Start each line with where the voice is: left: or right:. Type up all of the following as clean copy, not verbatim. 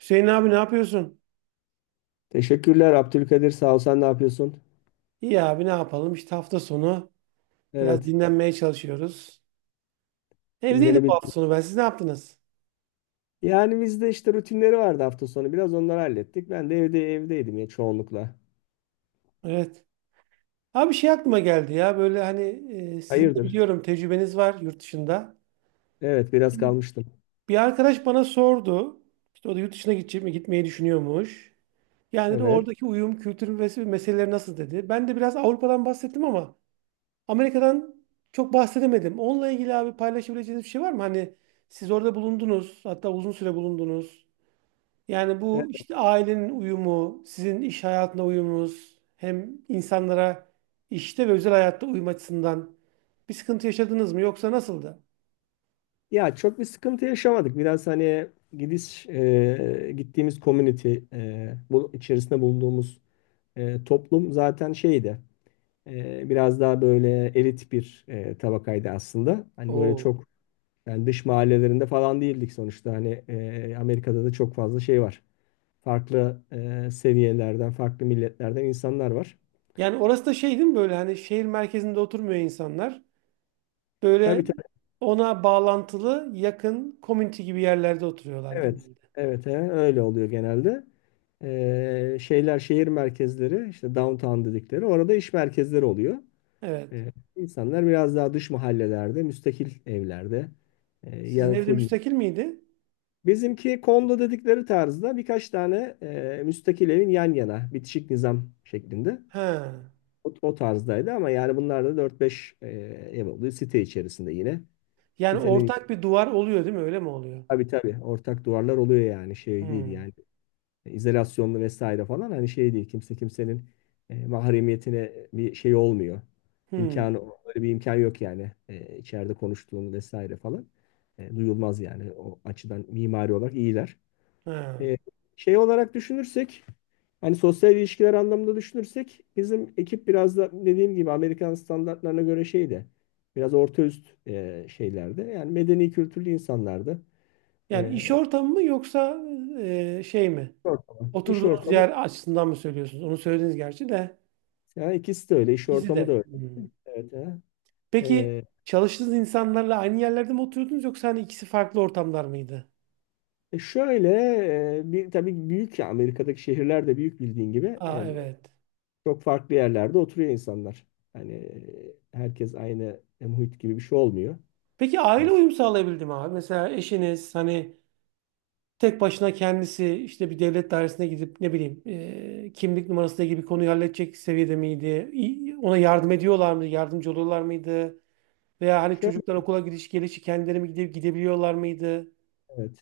right: Hüseyin abi ne yapıyorsun?
left: Teşekkürler Abdülkadir. Sağ ol. Sen ne yapıyorsun?
right: İyi abi ne yapalım? İşte hafta sonu biraz
left: Evet.
right: dinlenmeye çalışıyoruz. Evdeydim bu
left: Dinlenebildim.
right: hafta sonu ben. Siz ne yaptınız?
left: Yani bizde işte rutinleri vardı hafta sonu. Biraz onları hallettik. Ben de evdeydim ya çoğunlukla.
right: Evet. Abi bir şey aklıma geldi ya böyle hani sizin de
left: Hayırdır?
right: biliyorum tecrübeniz var yurt dışında.
left: Evet, biraz
right: Şimdi
left: kalmıştım.
right: bir arkadaş bana sordu. İşte o da yurt dışına gidecek mi? Gitmeyi düşünüyormuş. Yani de
left: Evet.
right: oradaki uyum, kültür ve meseleleri nasıl dedi. Ben de biraz Avrupa'dan bahsettim ama Amerika'dan çok bahsedemedim. Onunla ilgili abi paylaşabileceğiniz bir şey var mı? Hani siz orada bulundunuz, hatta uzun süre bulundunuz. Yani bu
left: E,
right: işte ailenin uyumu, sizin iş hayatına uyumunuz, hem insanlara işte ve özel hayatta uyum açısından bir sıkıntı yaşadınız mı yoksa nasıldı?
left: Ya, çok bir sıkıntı yaşamadık. Biraz hani gittiğimiz community, bu içerisinde bulunduğumuz toplum zaten şeydi. Biraz daha böyle elit bir tabakaydı aslında. Hani böyle
right: Oo.
left: çok. Yani dış mahallelerinde falan değildik sonuçta. Hani Amerika'da da çok fazla şey var. Farklı seviyelerden, farklı milletlerden insanlar var.
right: Yani orası da şey değil mi böyle hani şehir merkezinde oturmuyor insanlar. Böyle
left: Tabii tabii,
right: ona bağlantılı yakın community gibi yerlerde oturuyorlar
left: evet.
right: genelde.
left: Evet, he, öyle oluyor genelde. Şeyler şehir merkezleri işte downtown dedikleri orada iş merkezleri oluyor.
right: Evet.
left: E, insanlar biraz daha dış mahallelerde, müstakil evlerde,
right: Sizin
left: ya,
right: evde
left: full.
right: müstakil miydi?
left: Bizimki kondo dedikleri tarzda birkaç tane müstakil evin yan yana bitişik nizam şeklinde.
right: He.
left: O tarzdaydı ama yani bunlar da dört beş ev oluyor site içerisinde yine.
right: Yani
left: Sitenin
right: ortak bir duvar oluyor değil mi? Öyle mi oluyor?
left: tabii tabii ortak duvarlar oluyor, yani şey değil
right: Hmm.
left: yani izolasyonlu vesaire falan, hani şey değil, kimse kimsenin mahremiyetine bir şey olmuyor.
right: Hmm.
left: İmkanı öyle bir imkan yok yani, içeride konuştuğunu vesaire falan. Duyulmaz yani, o açıdan mimari olarak iyiler.
right: He.
left: E, şey olarak düşünürsek, hani sosyal ilişkiler anlamında düşünürsek, bizim ekip biraz da dediğim gibi Amerikan standartlarına göre şeydi. Biraz orta üst şeylerde. Yani medeni kültürlü insanlardı.
right: Yani
left: E,
right: iş ortamı mı yoksa şey mi?
left: iş ortamı. İş
right: Oturduğunuz
left: ortamı.
right: yer açısından mı söylüyorsunuz? Onu söylediniz gerçi de.
left: Yani ikisi de öyle. İş
right: İkisi
left: ortamı da
right: de.
left: öyle.
right: Hmm.
left: Evet. He.
right: Peki
left: E,
right: çalıştığınız insanlarla aynı yerlerde mi oturuyordunuz yoksa hani ikisi farklı ortamlar mıydı?
left: şöyle bir tabii büyük ya, Amerika'daki şehirler de büyük bildiğin gibi,
right: Aa, evet.
left: çok farklı yerlerde oturuyor insanlar. Hani herkes aynı muhit gibi bir şey olmuyor.
right: Peki aile
left: Evet.
right: uyum sağlayabildi mi abi? Mesela eşiniz hani tek başına kendisi işte bir devlet dairesine gidip ne bileyim kimlik numarası gibi konuyu halledecek seviyede miydi? Ona yardım ediyorlar mıydı? Yardımcı oluyorlar mıydı? Veya hani
left: Şöyle,
right: çocuklar okula gidiş gelişi kendileri mi gidip gidebiliyorlar mıydı?
left: evet.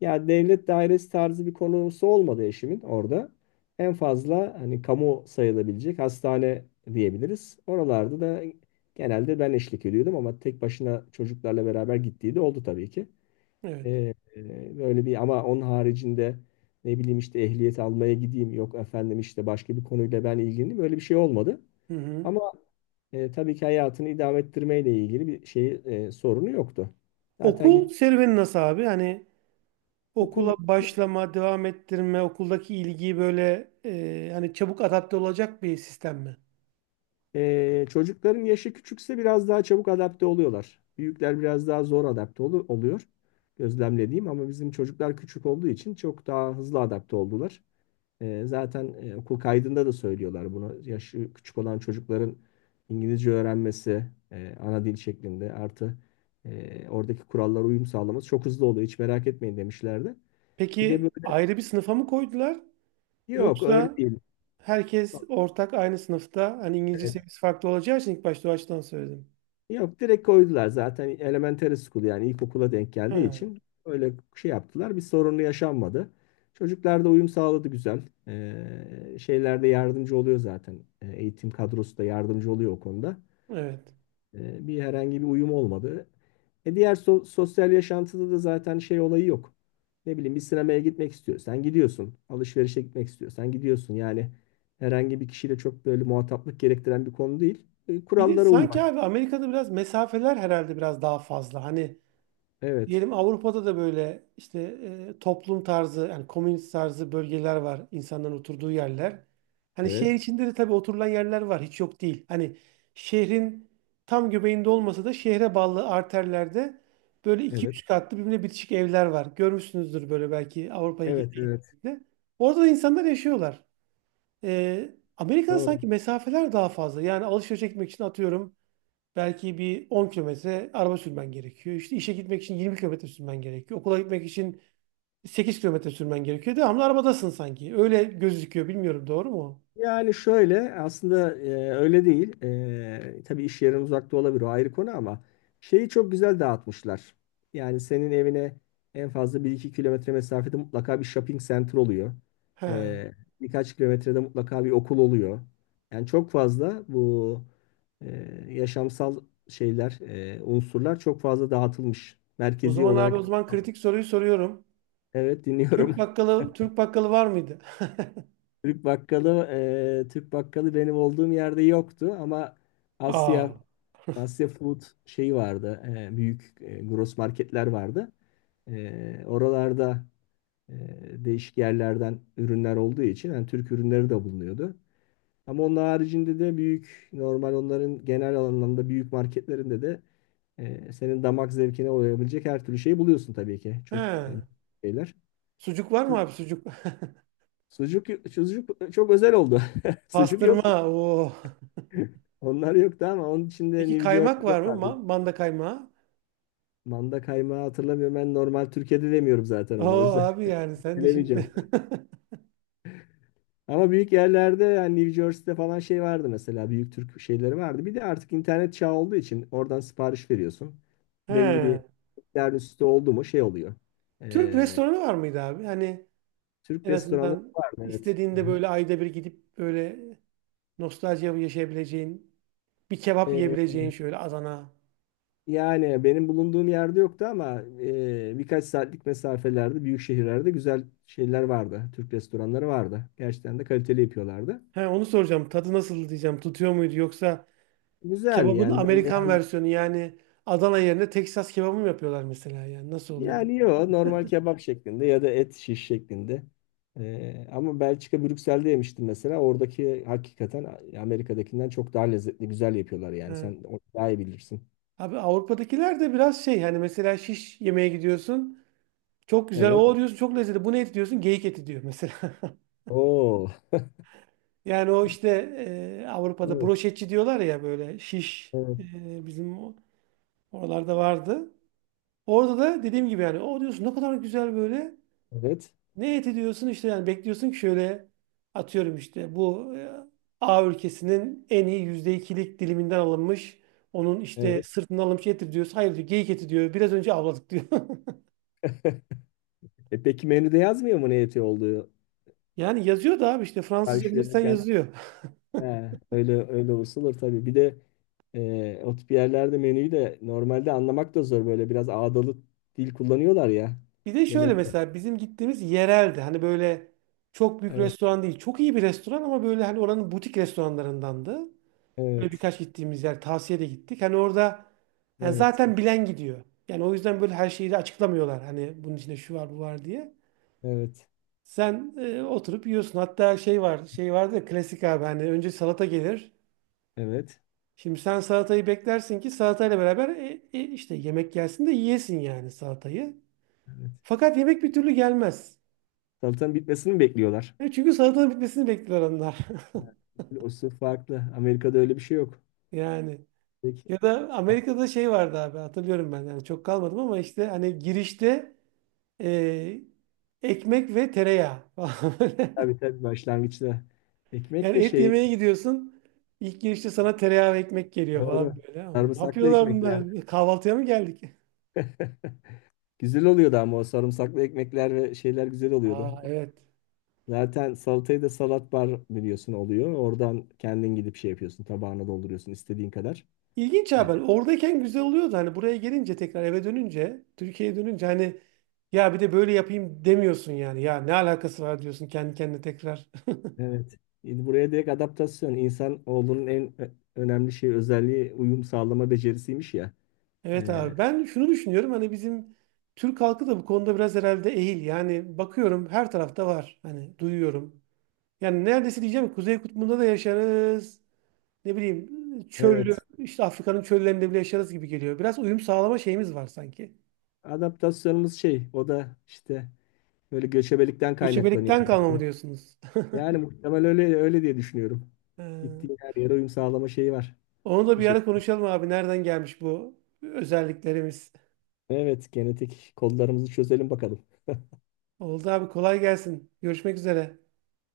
left: Ya devlet dairesi tarzı bir konusu olmadı eşimin orada. En fazla hani kamu sayılabilecek hastane diyebiliriz. Oralarda da genelde ben eşlik ediyordum ama tek başına çocuklarla beraber gittiği de oldu tabii ki.
right: Evet.
left: Böyle bir ama onun haricinde ne bileyim işte ehliyet almaya gideyim, yok efendim işte başka bir konuyla ben ilgileneyim, böyle bir şey olmadı.
right: Hı hı.
left: Ama tabii ki hayatını idame ettirmeyle ilgili bir şey sorunu yoktu. Zaten git
right: Okul serüveni nasıl abi? Hani okula
left: okul.
right: başlama, devam ettirme, okuldaki ilgiyi böyle hani çabuk adapte olacak bir sistem mi?
left: Çocukların yaşı küçükse biraz daha çabuk adapte oluyorlar. Büyükler biraz daha zor adapte oluyor. Gözlemlediğim ama bizim çocuklar küçük olduğu için çok daha hızlı adapte oldular. Zaten okul kaydında da söylüyorlar bunu. Yaşı küçük olan çocukların İngilizce öğrenmesi ana dil şeklinde, artı oradaki kurallara uyum sağlaması çok hızlı oluyor. Hiç merak etmeyin demişlerdi. Bir de
right: Peki
left: böyle.
right: ayrı bir sınıfa mı koydular?
left: Yok, öyle
right: Yoksa
left: değil.
right: herkes ortak aynı sınıfta hani İngilizce
left: Evet.
right: seviyesi farklı olacağı için ilk başta o açıdan söyledim.
left: Yok, direkt koydular zaten, elementary school yani ilkokula denk
right: Ha,
left: geldiği için öyle şey yaptılar. Bir sorunu yaşanmadı. Çocuklar da uyum sağladı, güzel. Şeylerde yardımcı oluyor zaten. Eğitim kadrosu da yardımcı oluyor o konuda.
right: evet.
left: Bir herhangi bir uyum olmadı. Diğer sosyal yaşantıda da zaten şey olayı yok. Ne bileyim, bir sinemaya gitmek istiyorsan gidiyorsun. Alışverişe gitmek istiyorsan gidiyorsun. Yani herhangi bir kişiyle çok böyle muhataplık gerektiren bir konu değil. E,
right: Bir de
left: kurallara
right: sanki
left: uymak.
right: abi Amerika'da biraz mesafeler herhalde biraz daha fazla. Hani
left: Evet.
right: diyelim Avrupa'da da böyle işte toplum tarzı yani komünist tarzı bölgeler var. İnsanların oturduğu yerler. Hani şehir
left: Evet.
right: içinde de tabii oturulan yerler var. Hiç yok değil. Hani şehrin tam göbeğinde olmasa da şehre bağlı arterlerde böyle iki
left: Evet.
right: üç katlı birbirine bitişik evler var. Görmüşsünüzdür böyle belki Avrupa'ya
left: Evet. Evet.
right: gittiğinizde. Orada da insanlar yaşıyorlar. E, Amerika'da
left: Doğru.
right: sanki mesafeler daha fazla. Yani alışveriş etmek için atıyorum belki bir 10 kilometre araba sürmen gerekiyor. İşte işe gitmek için 20 kilometre sürmen gerekiyor. Okula gitmek için 8 kilometre sürmen gerekiyor. Devamlı arabadasın sanki. Öyle gözüküyor. Bilmiyorum doğru mu?
left: Yani şöyle aslında, öyle değil. Tabii iş yerin uzakta olabilir, o ayrı konu ama şeyi çok güzel dağıtmışlar. Yani senin evine en fazla bir iki kilometre mesafede mutlaka bir shopping center oluyor.
right: He.
left: E, birkaç kilometrede mutlaka bir okul oluyor. Yani çok fazla bu e, yaşamsal şeyler, unsurlar çok fazla dağıtılmış.
right: O
left: Merkezi
right: zaman abi
left: olarak.
right: o zaman kritik soruyu soruyorum.
left: Evet, dinliyorum.
right: Türk bakkalı Türk bakkalı var mıydı?
left: Türk bakkalı, Türk bakkalı benim olduğum yerde yoktu ama Asya
right: Aa.
left: Asya Food şeyi vardı. Büyük gross marketler vardı. Oralarda e, değişik yerlerden ürünler olduğu için yani Türk ürünleri de bulunuyordu. Ama onun haricinde de büyük normal onların genel anlamda büyük marketlerinde de senin damak zevkine uyabilecek her türlü şeyi buluyorsun tabii ki. Çok
right: He.
left: e, şeyler.
right: Sucuk var mı
left: Türk-
right: abi sucuk?
left: Sucuk, sucuk çok özel oldu. Sucuk yok.
right: Pastırma. Oo.
left: Onlar yoktu ama onun içinde
right: Peki
left: New
right: kaymak
left: Jersey'de
right: var mı?
left: vardı.
right: Manda kaymağı.
left: Manda kaymağı hatırlamıyorum. Ben normal Türkiye'de demiyorum zaten onu. O
right: Oo
left: yüzden
right: abi yani sen de
left: bilemeyeceğim.
right: şimdi.
left: Ama büyük yerlerde yani New Jersey'de falan şey vardı mesela. Büyük Türk şeyleri vardı. Bir de artık internet çağı olduğu için oradan sipariş veriyorsun. Belli bir
right: He.
left: miktar üstü oldu mu şey oluyor.
right: Türk
left: Ee,
right: restoranı var mıydı abi? Hani
left: Türk
right: en
left: restoranları
right: azından
left: var mı? Evet.
right: istediğinde
left: Hı
right: böyle ayda bir gidip böyle nostalji yaşayabileceğin, bir kebap yiyebileceğin
left: hı.
right: şöyle Adana.
left: Yani benim bulunduğum yerde yoktu ama birkaç saatlik mesafelerde, büyük şehirlerde güzel şeyler vardı. Türk restoranları vardı. Gerçekten de kaliteli yapıyorlardı.
right: He, onu soracağım. Tadı nasıl diyeceğim. Tutuyor muydu yoksa
left: Güzeldi
right: kebabın
left: yani, ben
right: Amerikan
left: beğendim.
right: versiyonu yani Adana yerine Texas kebabı mı yapıyorlar mesela yani nasıl oluyor diye.
left: Yani yok, normal kebap şeklinde ya da et şiş şeklinde. Ama Belçika Brüksel'de yemiştim mesela. Oradaki hakikaten Amerika'dakinden çok daha lezzetli, güzel yapıyorlar yani.
right: He.
left: Sen onu daha iyi bilirsin.
right: Abi Avrupa'dakiler de biraz şey hani mesela şiş yemeye gidiyorsun. Çok güzel
left: Evet.
right: o diyorsun çok lezzetli. Bu ne eti diyorsun? Geyik eti diyor mesela.
left: Oo.
right: Yani o işte Avrupa'da
left: Evet.
right: broşetçi diyorlar ya böyle şiş.
left: Evet.
right: E, bizim o oralarda vardı. Orada da dediğim gibi yani o diyorsun ne kadar güzel böyle.
left: Evet.
right: Ne eti diyorsun işte yani bekliyorsun ki şöyle atıyorum işte bu A ülkesinin en iyi %2'lik diliminden alınmış. Onun işte
left: Evet.
right: sırtından alınmış eti diyorsun. Hayır diyor geyik eti diyor. Biraz önce avladık diyor.
left: Peki menüde yazmıyor mu ne eti olduğu?
right: Yani yazıyor da abi işte Fransızca
left: Karşı
right: bilirsen
left: verirken.
right: yazıyor.
left: He, öyle öyle olsa olur tabii. Bir de o tip yerlerde menüyü de normalde anlamak da zor. Böyle biraz ağdalı dil kullanıyorlar ya.
right: Bir de şöyle
left: Yemek.
right: mesela bizim gittiğimiz yereldi. Hani böyle çok büyük
left: Evet.
right: restoran değil. Çok iyi bir restoran ama böyle hani oranın butik restoranlarındandı. Böyle
left: Evet.
right: birkaç gittiğimiz yer tavsiye de gittik. Hani orada yani
left: Evet.
right: zaten bilen gidiyor. Yani o yüzden böyle her şeyi de açıklamıyorlar. Hani bunun içinde şu var bu var diye.
left: Evet.
right: Sen oturup yiyorsun. Hatta şey var şey vardı ya klasik abi hani önce salata gelir.
left: Evet.
right: Şimdi sen salatayı beklersin ki salatayla beraber işte yemek gelsin de yiyesin yani salatayı.
left: Evet.
right: Fakat yemek bir türlü gelmez.
left: Salatanın bitmesini mi bekliyorlar?
right: E, çünkü salatanın bitmesini bekliyor onlar.
left: O sırf farklı. Amerika'da öyle bir şey yok.
right: Yani
left: Peki.
right: ya da Amerika'da şey vardı abi hatırlıyorum ben. Yani çok kalmadım ama işte hani girişte Ee, ekmek ve tereyağı falan böyle.
left: Tabii tabii, başlangıçta. Ekmek
right: Yani
left: de
right: et
left: şey,
right: yemeye gidiyorsun. İlk girişte sana tereyağı ve ekmek geliyor
left: doğru.
right: falan böyle. Ne
left: Sarımsaklı
right: yapıyorlar bunlar?
left: ekmekler.
right: E, kahvaltıya mı geldik?
left: Güzel oluyordu ama o sarımsaklı ekmekler ve şeyler güzel oluyordu.
right: Aa, evet.
left: Zaten salatayı da salat bar biliyorsun oluyor. Oradan kendin gidip şey yapıyorsun. Tabağına dolduruyorsun istediğin kadar.
right: İlginç haber.
left: Evet.
right: Oradayken güzel oluyordu. Hani buraya gelince tekrar eve dönünce, Türkiye'ye dönünce hani ya bir de böyle yapayım demiyorsun yani. Ya ne alakası var diyorsun kendi kendine tekrar.
left: Evet. Buraya direkt adaptasyon. İnsan oğlunun en önemli özelliği uyum sağlama becerisiymiş ya.
right: Evet
left: Ee,
right: abi ben şunu düşünüyorum hani bizim Türk halkı da bu konuda biraz herhalde ehil. Yani bakıyorum her tarafta var. Hani duyuyorum. Yani neredeyse diyeceğim ki Kuzey Kutbu'nda da yaşarız. Ne bileyim çöllü
left: Evet.
right: işte Afrika'nın çöllerinde bile yaşarız gibi geliyor. Biraz uyum sağlama şeyimiz var sanki.
left: Adaptasyonumuz şey, o da işte böyle göçebelikten kaynaklanıyor
right: Göçebelikten kalma mı
left: herhalde.
right: diyorsunuz?
left: Yani muhtemel öyle öyle diye düşünüyorum.
right: Ee,
left: Gittiğin her yere uyum sağlama şeyi var.
right: Onu da
left: Bir
right: bir
left: şey.
right: ara konuşalım abi. Nereden gelmiş bu özelliklerimiz?
left: Evet, genetik kodlarımızı çözelim bakalım.
right: Oldu abi kolay gelsin. Görüşmek üzere.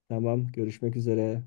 left: Tamam, görüşmek üzere.